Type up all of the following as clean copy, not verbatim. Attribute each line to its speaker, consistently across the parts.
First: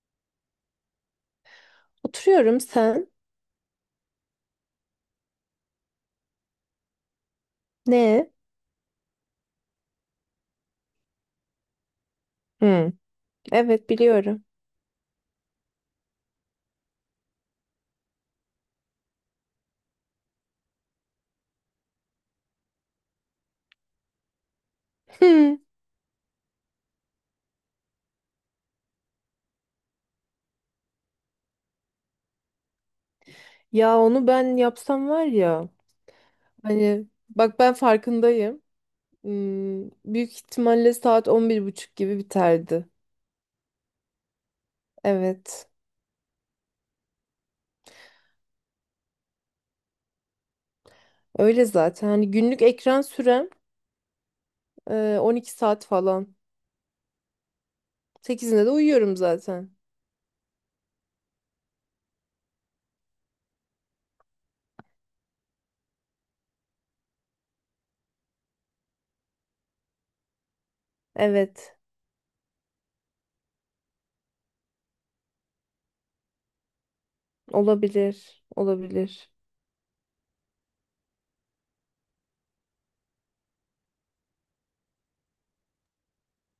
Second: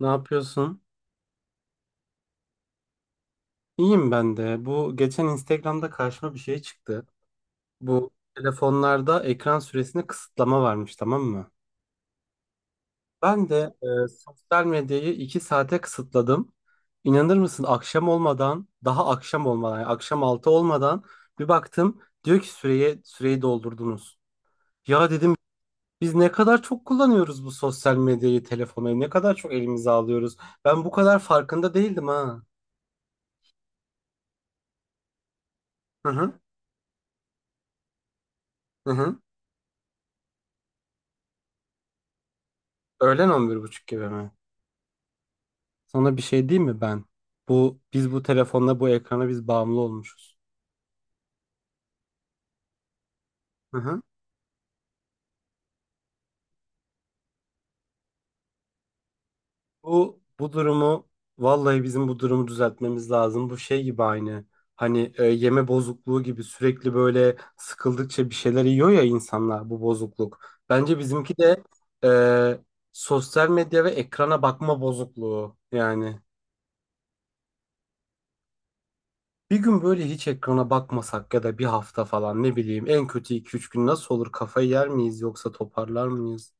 Speaker 1: Ne yapıyorsun?
Speaker 2: Oturuyorum sen.
Speaker 1: İyiyim ben de. Bu geçen Instagram'da karşıma bir şey çıktı. Bu
Speaker 2: Ne?
Speaker 1: telefonlarda ekran süresine kısıtlama varmış, tamam mı?
Speaker 2: Hı.
Speaker 1: Ben de
Speaker 2: Evet biliyorum.
Speaker 1: sosyal medyayı 2 saate kısıtladım. İnanır mısın? Akşam olmadan, daha akşam olmadan, yani akşam 6 olmadan bir baktım diyor ki süreye süreyi doldurdunuz. Ya dedim
Speaker 2: Hı.
Speaker 1: biz ne kadar çok kullanıyoruz bu sosyal medyayı, telefonu, ne kadar çok elimize alıyoruz. Ben bu kadar farkında değildim ha.
Speaker 2: Ya onu ben yapsam var ya.
Speaker 1: Hı hı.
Speaker 2: Hani bak ben farkındayım.
Speaker 1: Hı hı.
Speaker 2: Büyük ihtimalle saat 11.30 gibi biterdi.
Speaker 1: Öğlen on bir buçuk gibi mi?
Speaker 2: Evet.
Speaker 1: Sana bir şey diyeyim mi ben? Bu biz bu telefonla bu ekrana biz bağımlı olmuşuz.
Speaker 2: Öyle zaten. Hani günlük ekran sürem
Speaker 1: Hı hı.
Speaker 2: 12 saat falan. Sekizinde de uyuyorum zaten.
Speaker 1: Bu bu durumu vallahi bizim bu durumu düzeltmemiz lazım. Bu şey gibi aynı. Hani yeme bozukluğu gibi sürekli böyle sıkıldıkça bir şeyler yiyor ya insanlar bu bozukluk. Bence bizimki de
Speaker 2: Evet.
Speaker 1: e, sosyal medya ve ekrana bakma bozukluğu yani.
Speaker 2: Olabilir. Olabilir.
Speaker 1: Bir gün böyle hiç ekrana bakmasak ya da bir hafta falan ne bileyim en kötü 2-3 gün nasıl olur? Kafayı yer miyiz yoksa toparlar mıyız?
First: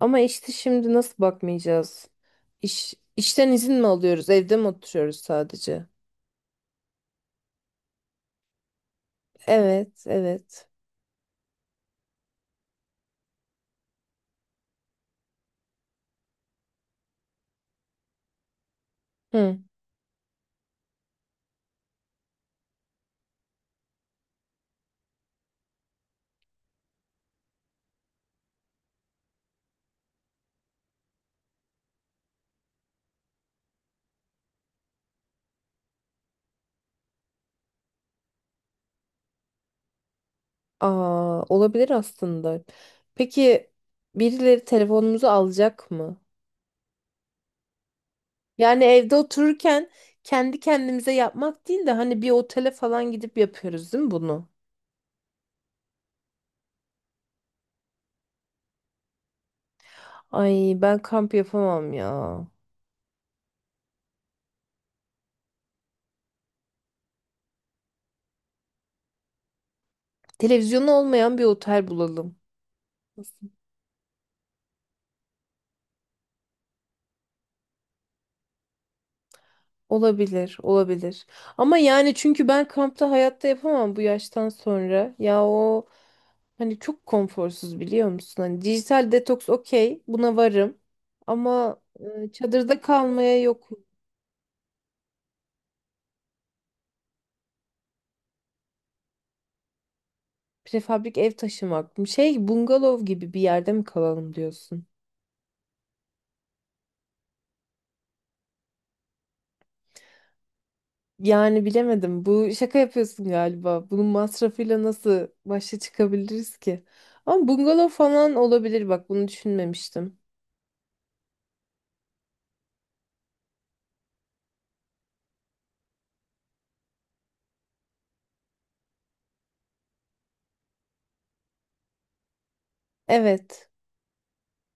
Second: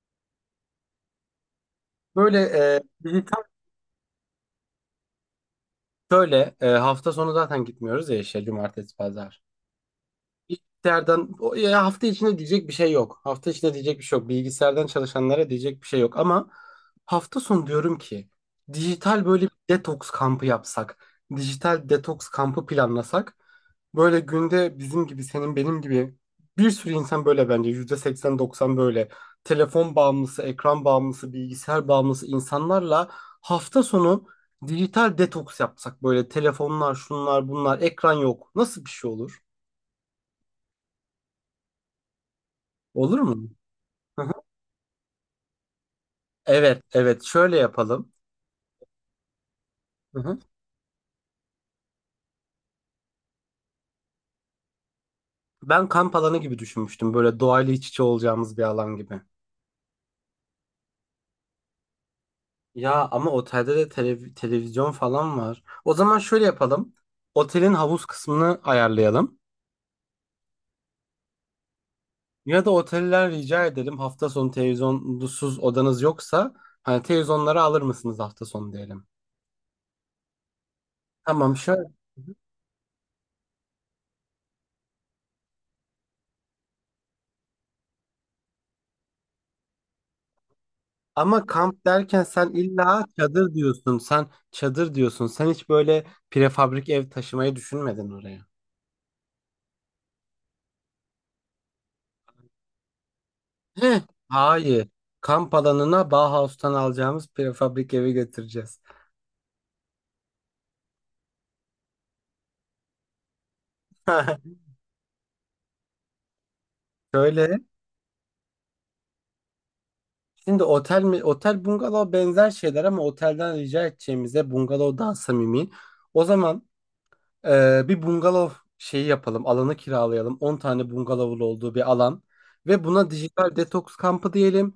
Speaker 2: Ama işte şimdi nasıl bakmayacağız?
Speaker 1: Böyle bizi tam
Speaker 2: İşten izin mi alıyoruz? Evde mi oturuyoruz sadece?
Speaker 1: şöyle hafta sonu zaten gitmiyoruz ya işe cumartesi pazar.
Speaker 2: Evet, evet.
Speaker 1: Bilgisayardan ya hafta içinde diyecek bir şey yok. Hafta içinde diyecek bir şey yok. Bilgisayardan çalışanlara diyecek bir şey yok. Ama hafta sonu diyorum ki dijital böyle bir
Speaker 2: Hı.
Speaker 1: detoks kampı yapsak. Dijital detoks kampı planlasak. Böyle günde bizim gibi senin benim gibi bir sürü insan böyle bence %80-90 böyle telefon bağımlısı, ekran bağımlısı, bilgisayar bağımlısı insanlarla hafta sonu dijital detoks yapsak böyle telefonlar, şunlar, bunlar, ekran yok. Nasıl bir şey olur?
Speaker 2: Aa, olabilir aslında.
Speaker 1: Olur mu?
Speaker 2: Peki
Speaker 1: Hı hı.
Speaker 2: birileri telefonumuzu alacak mı?
Speaker 1: Evet, evet. Şöyle yapalım.
Speaker 2: Yani evde otururken
Speaker 1: Hı hı.
Speaker 2: kendi kendimize yapmak değil de hani bir otele falan gidip yapıyoruz değil mi bunu?
Speaker 1: Ben kamp alanı gibi düşünmüştüm. Böyle doğayla iç içe olacağımız bir alan gibi.
Speaker 2: Ay ben kamp yapamam ya.
Speaker 1: Ya ama otelde de televizyon falan var. O zaman şöyle yapalım. Otelin havuz kısmını ayarlayalım.
Speaker 2: Televizyonu olmayan bir otel bulalım.
Speaker 1: Ya da oteller rica edelim hafta sonu televizyonsuz odanız yoksa hani televizyonları alır mısınız hafta sonu diyelim.
Speaker 2: Olabilir, olabilir.
Speaker 1: Tamam
Speaker 2: Ama
Speaker 1: şöyle.
Speaker 2: yani çünkü ben kampta hayatta yapamam bu yaştan sonra. Ya o hani çok konforsuz biliyor musun? Hani dijital detoks okey, buna varım.
Speaker 1: Ama
Speaker 2: Ama
Speaker 1: kamp derken sen
Speaker 2: çadırda
Speaker 1: illa
Speaker 2: kalmaya
Speaker 1: çadır
Speaker 2: yok.
Speaker 1: diyorsun. Sen çadır diyorsun. Sen hiç böyle prefabrik ev taşımayı düşünmedin oraya.
Speaker 2: Prefabrik ev taşımak mı? Şey bungalov gibi bir yerde mi
Speaker 1: Heh,
Speaker 2: kalalım diyorsun?
Speaker 1: hayır. Kamp alanına Bauhaus'tan alacağımız prefabrik evi götüreceğiz.
Speaker 2: Yani bilemedim. Bu şaka yapıyorsun galiba. Bunun masrafıyla nasıl başa çıkabiliriz ki? Ama
Speaker 1: Şöyle.
Speaker 2: bungalov falan olabilir bak bunu düşünmemiştim.
Speaker 1: Şimdi otel mi? Otel bungalov benzer şeyler ama otelden rica edeceğimize bungalov daha samimi. O zaman bir bungalov şeyi yapalım. Alanı kiralayalım. 10 tane bungalovun olduğu bir alan. Ve buna dijital
Speaker 2: Evet.
Speaker 1: detoks kampı diyelim.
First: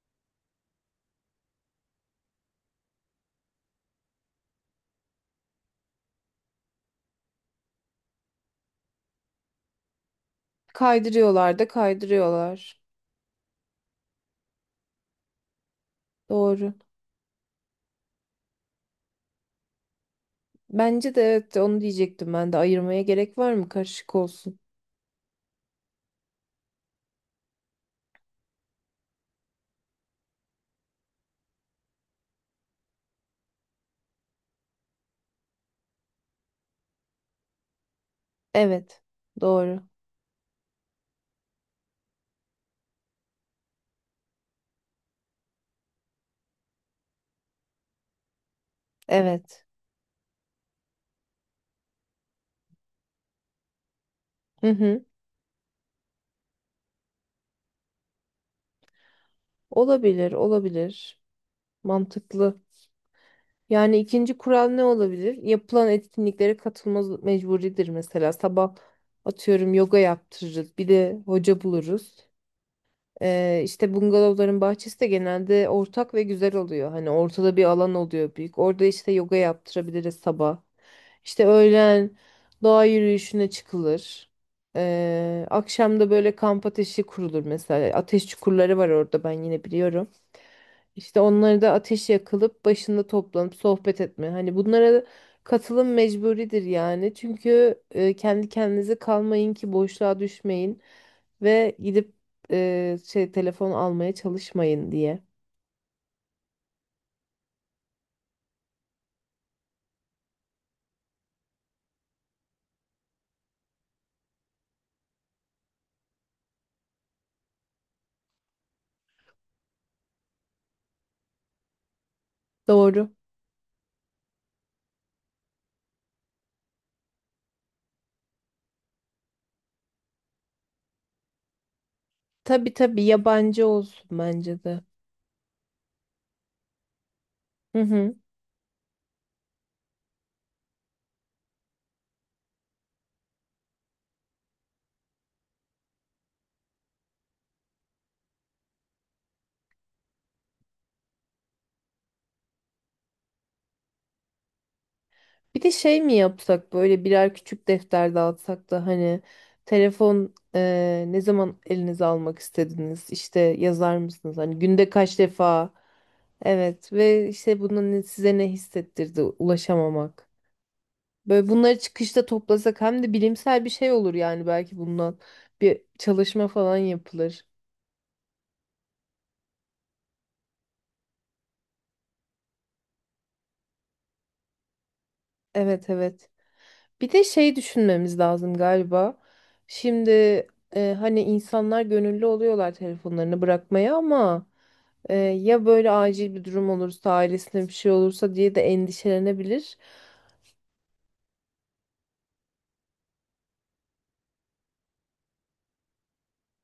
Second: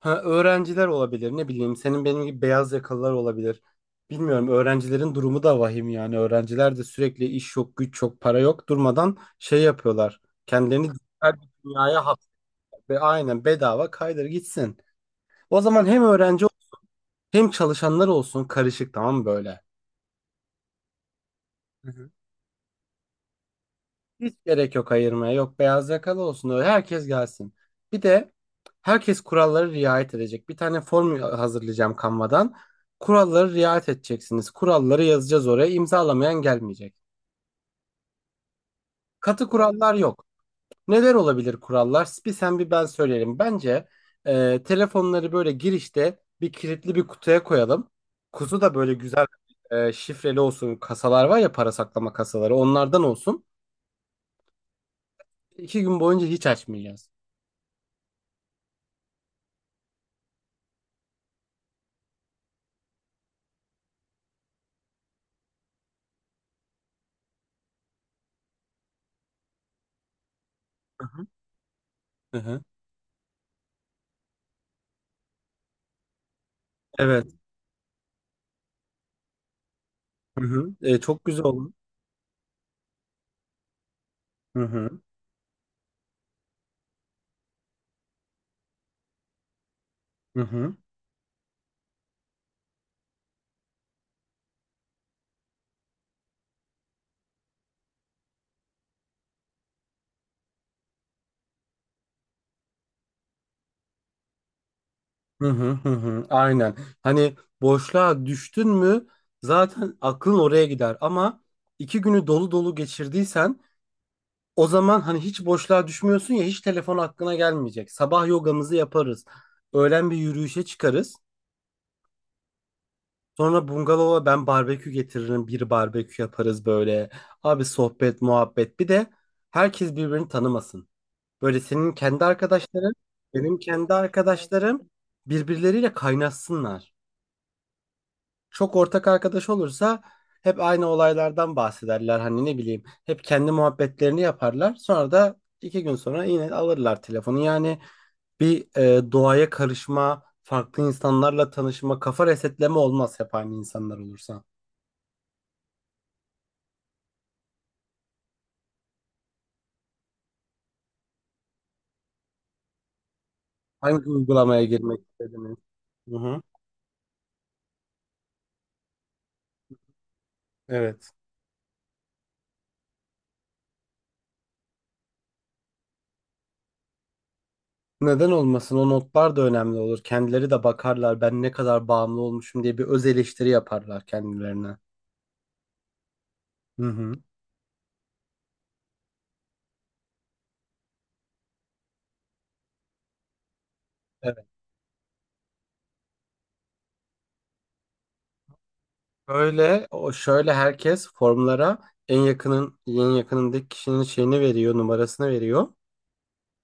Speaker 1: Ha, öğrenciler olabilir ne bileyim senin benim gibi beyaz yakalılar olabilir. Bilmiyorum öğrencilerin durumu da vahim yani öğrenciler de sürekli iş yok güç yok para yok durmadan şey yapıyorlar. Kendilerini dijital bir
Speaker 2: Kaydırıyorlar da
Speaker 1: dünyaya hapsediyor
Speaker 2: kaydırıyorlar.
Speaker 1: ve aynen bedava kaydır gitsin. O zaman hem öğrenci
Speaker 2: Doğru.
Speaker 1: hem çalışanlar olsun karışık tamam mı böyle?
Speaker 2: Bence de evet onu diyecektim ben de. Ayırmaya gerek var mı? Karışık
Speaker 1: Hiç
Speaker 2: olsun.
Speaker 1: gerek yok ayırmaya. Yok beyaz yakalı olsun öyle. Herkes gelsin. Bir de herkes kurallara riayet edecek. Bir tane form hazırlayacağım Canva'dan. Kurallara riayet edeceksiniz. Kuralları yazacağız oraya. İmzalamayan gelmeyecek.
Speaker 2: Evet.
Speaker 1: Katı
Speaker 2: Doğru.
Speaker 1: kurallar yok. Neler olabilir kurallar? Bir sen bir ben söyleyelim. Bence telefonları böyle girişte bir kilitli bir kutuya koyalım. Kutu da böyle güzel
Speaker 2: Evet.
Speaker 1: şifreli olsun. Kasalar var ya para saklama kasaları. Onlardan olsun.
Speaker 2: Hı hı.
Speaker 1: 2 gün boyunca hiç açmayacağız.
Speaker 2: Olabilir, olabilir. Mantıklı. Yani ikinci kural ne olabilir? Yapılan etkinliklere katılma mecburidir mesela. Sabah atıyorum yoga yaptırırız. Bir de
Speaker 1: Hı-hı.
Speaker 2: hoca buluruz.
Speaker 1: Hı-hı.
Speaker 2: İşte bungalovların bahçesi de genelde ortak ve güzel oluyor. Hani
Speaker 1: Evet.
Speaker 2: ortada bir alan oluyor büyük. Orada işte yoga yaptırabiliriz sabah.
Speaker 1: Hı-hı. E, çok güzel
Speaker 2: İşte
Speaker 1: oldu.
Speaker 2: öğlen doğa yürüyüşüne çıkılır.
Speaker 1: Hı-hı.
Speaker 2: Akşam da böyle kamp ateşi kurulur mesela. Ateş çukurları var orada ben yine biliyorum.
Speaker 1: Hı-hı.
Speaker 2: İşte onları da ateş yakılıp başında toplanıp sohbet etme. Hani bunlara katılım mecburidir yani. Çünkü kendi kendinize kalmayın ki boşluğa düşmeyin ve gidip şey telefon almaya çalışmayın diye.
Speaker 1: Hı-hı. Hı-hı. Aynen. Hani boşluğa düştün mü zaten aklın oraya gider. Ama 2 günü dolu dolu geçirdiysen o zaman hani hiç boşluğa düşmüyorsun ya hiç telefon aklına gelmeyecek. Sabah yogamızı yaparız. Öğlen bir yürüyüşe çıkarız.
Speaker 2: Doğru.
Speaker 1: Sonra bungalova ben barbekü getiririm. Bir barbekü yaparız böyle. Abi sohbet, muhabbet. Bir de herkes birbirini tanımasın. Böyle senin kendi
Speaker 2: Tabii
Speaker 1: arkadaşların,
Speaker 2: tabii
Speaker 1: benim
Speaker 2: yabancı
Speaker 1: kendi
Speaker 2: olsun bence de.
Speaker 1: arkadaşlarım birbirleriyle kaynaşsınlar.
Speaker 2: Hı hı.
Speaker 1: Çok ortak arkadaş olursa hep aynı olaylardan bahsederler. Hani ne bileyim hep kendi muhabbetlerini yaparlar. Sonra da 2 gün sonra yine alırlar telefonu. Yani bir doğaya karışma, farklı insanlarla tanışma, kafa resetleme olmaz hep aynı insanlar olursa.
Speaker 2: Bir de şey mi yapsak böyle birer küçük defter dağıtsak da hani telefon ne zaman elinize almak istediniz? İşte yazar
Speaker 1: Hangi
Speaker 2: mısınız? Hani
Speaker 1: uygulamaya
Speaker 2: günde
Speaker 1: girmek
Speaker 2: kaç
Speaker 1: istediniz?
Speaker 2: defa?
Speaker 1: Hı hı.
Speaker 2: Evet ve işte bunun size ne hissettirdi ulaşamamak.
Speaker 1: Evet.
Speaker 2: Böyle bunları çıkışta toplasak hem de bilimsel bir şey olur yani belki bundan bir çalışma falan yapılır.
Speaker 1: Neden olmasın? O notlar da önemli olur. Kendileri de bakarlar ben ne kadar bağımlı olmuşum diye bir öz eleştiri yaparlar kendilerine.
Speaker 2: Evet evet.
Speaker 1: Hı
Speaker 2: Bir
Speaker 1: hı.
Speaker 2: de şey düşünmemiz lazım galiba. Şimdi hani insanlar gönüllü oluyorlar telefonlarını bırakmaya
Speaker 1: Evet.
Speaker 2: ama ya böyle acil bir durum olursa ailesine bir şey olursa diye de endişelenebilir.
Speaker 1: Böyle şöyle herkes formlara en yakının en yakınındaki kişinin şeyini veriyor, numarasını veriyor.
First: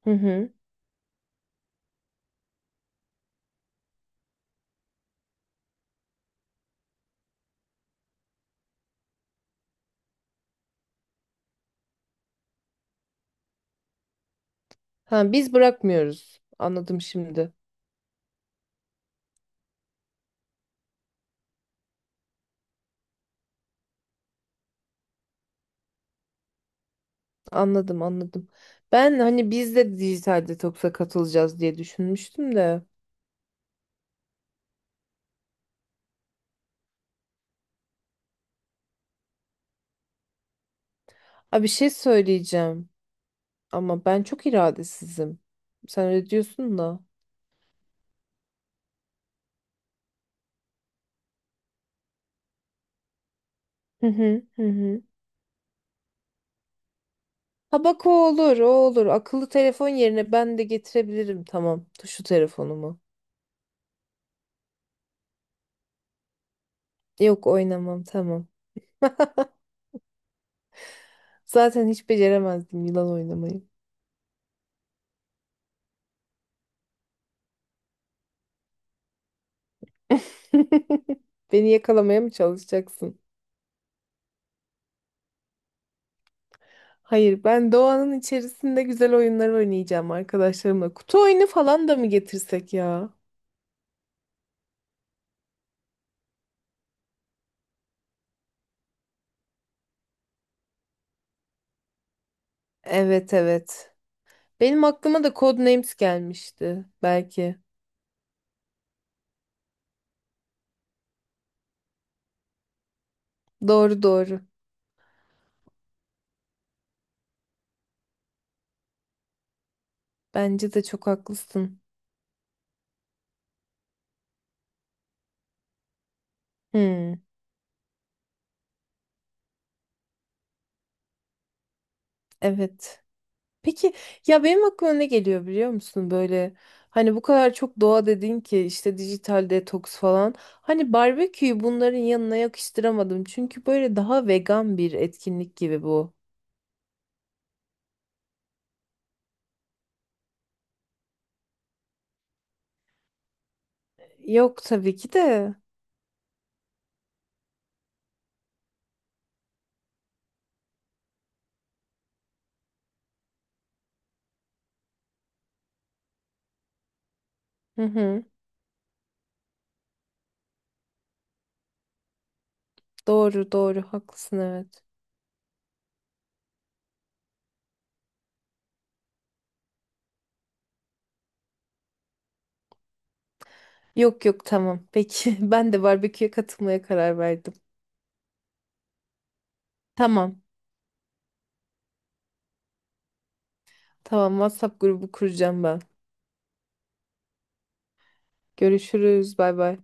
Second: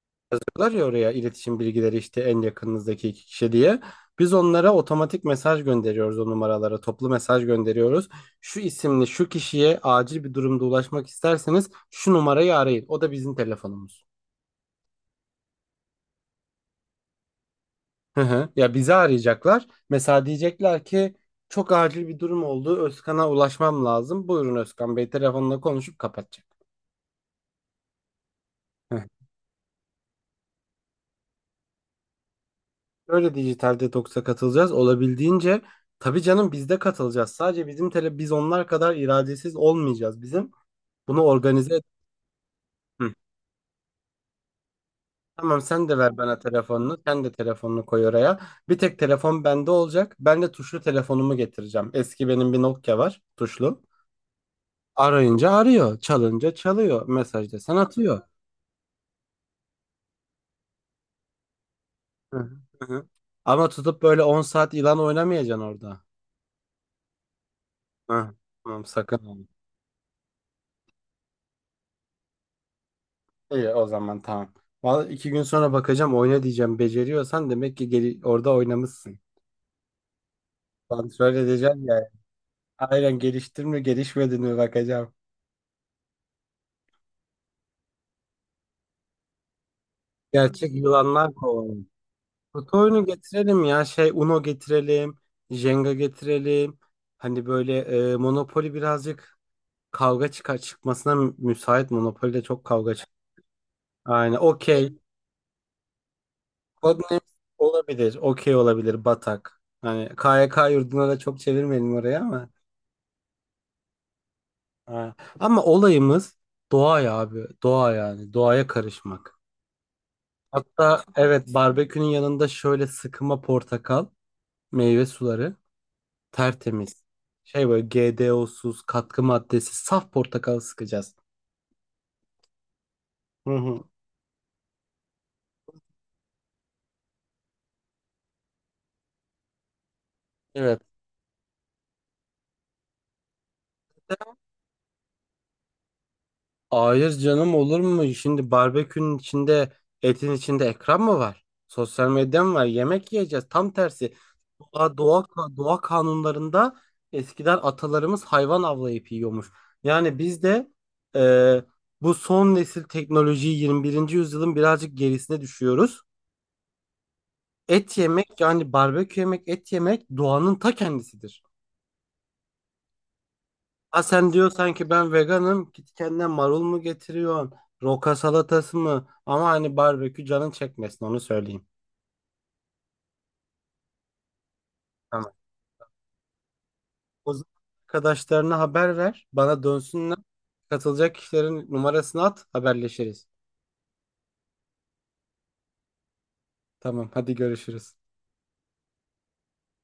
Speaker 2: Hı hı.
Speaker 1: Var ya oraya iletişim bilgileri işte en yakınınızdaki iki kişi diye. Biz onlara otomatik mesaj gönderiyoruz o numaralara. Toplu mesaj gönderiyoruz. Şu isimli şu kişiye acil bir durumda ulaşmak isterseniz şu numarayı arayın. O da bizim telefonumuz.
Speaker 2: Ha, biz bırakmıyoruz. Anladım şimdi.
Speaker 1: Hı hı. Ya bizi arayacaklar. Mesela diyecekler ki çok acil bir durum oldu. Özkan'a ulaşmam lazım. Buyurun Özkan Bey telefonla konuşup kapatacak.
Speaker 2: Anladım anladım. Ben hani biz de dijital detoksa katılacağız diye düşünmüştüm de.
Speaker 1: Şöyle dijital detoksa katılacağız. Olabildiğince tabii canım biz de katılacağız. Sadece bizim biz onlar kadar iradesiz olmayacağız. Bizim bunu
Speaker 2: Abi bir
Speaker 1: organize et.
Speaker 2: şey söyleyeceğim
Speaker 1: Hı.
Speaker 2: ama ben çok iradesizim.
Speaker 1: Tamam sen de
Speaker 2: Sen
Speaker 1: ver
Speaker 2: öyle
Speaker 1: bana
Speaker 2: diyorsun
Speaker 1: telefonunu.
Speaker 2: da.
Speaker 1: Sen de telefonunu koy oraya. Bir tek telefon bende olacak. Ben de tuşlu telefonumu getireceğim. Eski benim bir Nokia var tuşlu.
Speaker 2: Hı hı hı hı.
Speaker 1: Arayınca arıyor. Çalınca çalıyor. Mesaj desen
Speaker 2: Ha bak o
Speaker 1: atıyor.
Speaker 2: olur o olur. Akıllı telefon yerine ben de getirebilirim tamam. Tuşlu
Speaker 1: Hı hı. Hı
Speaker 2: telefonumu.
Speaker 1: hı. Ama tutup böyle 10 saat ilan oynamayacaksın orada.
Speaker 2: Yok oynamam
Speaker 1: Hı.
Speaker 2: tamam.
Speaker 1: Tamam sakın.
Speaker 2: Zaten hiç beceremezdim yılan oynamayı.
Speaker 1: İyi o zaman tamam. Vallahi 2 gün sonra bakacağım oyna diyeceğim. Beceriyorsan demek ki orada oynamışsın. Kontrol
Speaker 2: Beni
Speaker 1: edeceğim ya.
Speaker 2: yakalamaya mı
Speaker 1: Aynen
Speaker 2: çalışacaksın?
Speaker 1: geliştin mi gelişmedin mi bakacağım.
Speaker 2: Hayır, ben doğanın içerisinde güzel oyunlar oynayacağım
Speaker 1: Gerçek
Speaker 2: arkadaşlarımla. Kutu
Speaker 1: yılanlar
Speaker 2: oyunu
Speaker 1: kovalayalım.
Speaker 2: falan da mı getirsek
Speaker 1: Kutu oyunu
Speaker 2: ya?
Speaker 1: getirelim ya. Şey Uno getirelim. Jenga getirelim. Hani böyle Monopoly birazcık kavga çıkar çıkmasına müsait. Monopoly'de çok kavga çıkar.
Speaker 2: Evet evet.
Speaker 1: Aynen
Speaker 2: Benim
Speaker 1: okey.
Speaker 2: aklıma da Codenames gelmişti
Speaker 1: Codenames
Speaker 2: belki.
Speaker 1: olabilir. Okey olabilir. Batak. Hani KYK yurduna da çok çevirmeyelim oraya ama.
Speaker 2: Doğru doğru.
Speaker 1: Ha. Ama olayımız doğa ya abi. Doğa yani. Doğaya karışmak.
Speaker 2: Bence de
Speaker 1: Hatta
Speaker 2: çok
Speaker 1: evet
Speaker 2: haklısın.
Speaker 1: barbekünün yanında şöyle sıkıma portakal, meyve suları tertemiz.
Speaker 2: Hmm,
Speaker 1: Şey böyle GDO'suz, katkı maddesi, saf portakal sıkacağız.
Speaker 2: evet.
Speaker 1: Hı hı.
Speaker 2: Peki ya benim aklıma ne geliyor biliyor musun böyle? Hani bu kadar çok doğa dedin ki işte dijital detoks falan.
Speaker 1: Evet.
Speaker 2: Hani barbeküyü bunların yanına yakıştıramadım. Çünkü böyle daha vegan bir etkinlik gibi bu.
Speaker 1: Hayır canım olur mu? Şimdi barbekünün içinde etin içinde ekran mı var? Sosyal medya mı var? Yemek yiyeceğiz. Tam tersi.
Speaker 2: Yok
Speaker 1: Doğa,
Speaker 2: tabii ki
Speaker 1: doğa,
Speaker 2: de.
Speaker 1: doğa kanunlarında eskiden atalarımız hayvan avlayıp yiyormuş. Yani biz de e, bu son nesil teknolojiyi 21. yüzyılın birazcık gerisine düşüyoruz.
Speaker 2: Hı
Speaker 1: Et
Speaker 2: hı.
Speaker 1: yemek yani barbekü yemek et yemek doğanın ta kendisidir.
Speaker 2: Doğru doğru
Speaker 1: Ha sen
Speaker 2: haklısın
Speaker 1: diyor
Speaker 2: evet.
Speaker 1: sanki ben veganım. Git kendine marul mu getiriyorsun? Roka salatası mı? Ama hani barbekü canın çekmesin onu söyleyeyim.
Speaker 2: Yok yok tamam
Speaker 1: Tamam.
Speaker 2: peki ben de barbeküye katılmaya karar
Speaker 1: O zaman
Speaker 2: verdim.
Speaker 1: arkadaşlarına haber ver. Bana dönsünler.
Speaker 2: Tamam
Speaker 1: Katılacak kişilerin numarasını at. Haberleşiriz.
Speaker 2: tamam WhatsApp grubu kuracağım ben.
Speaker 1: Tamam hadi görüşürüz.
Speaker 2: Görüşürüz bay bay.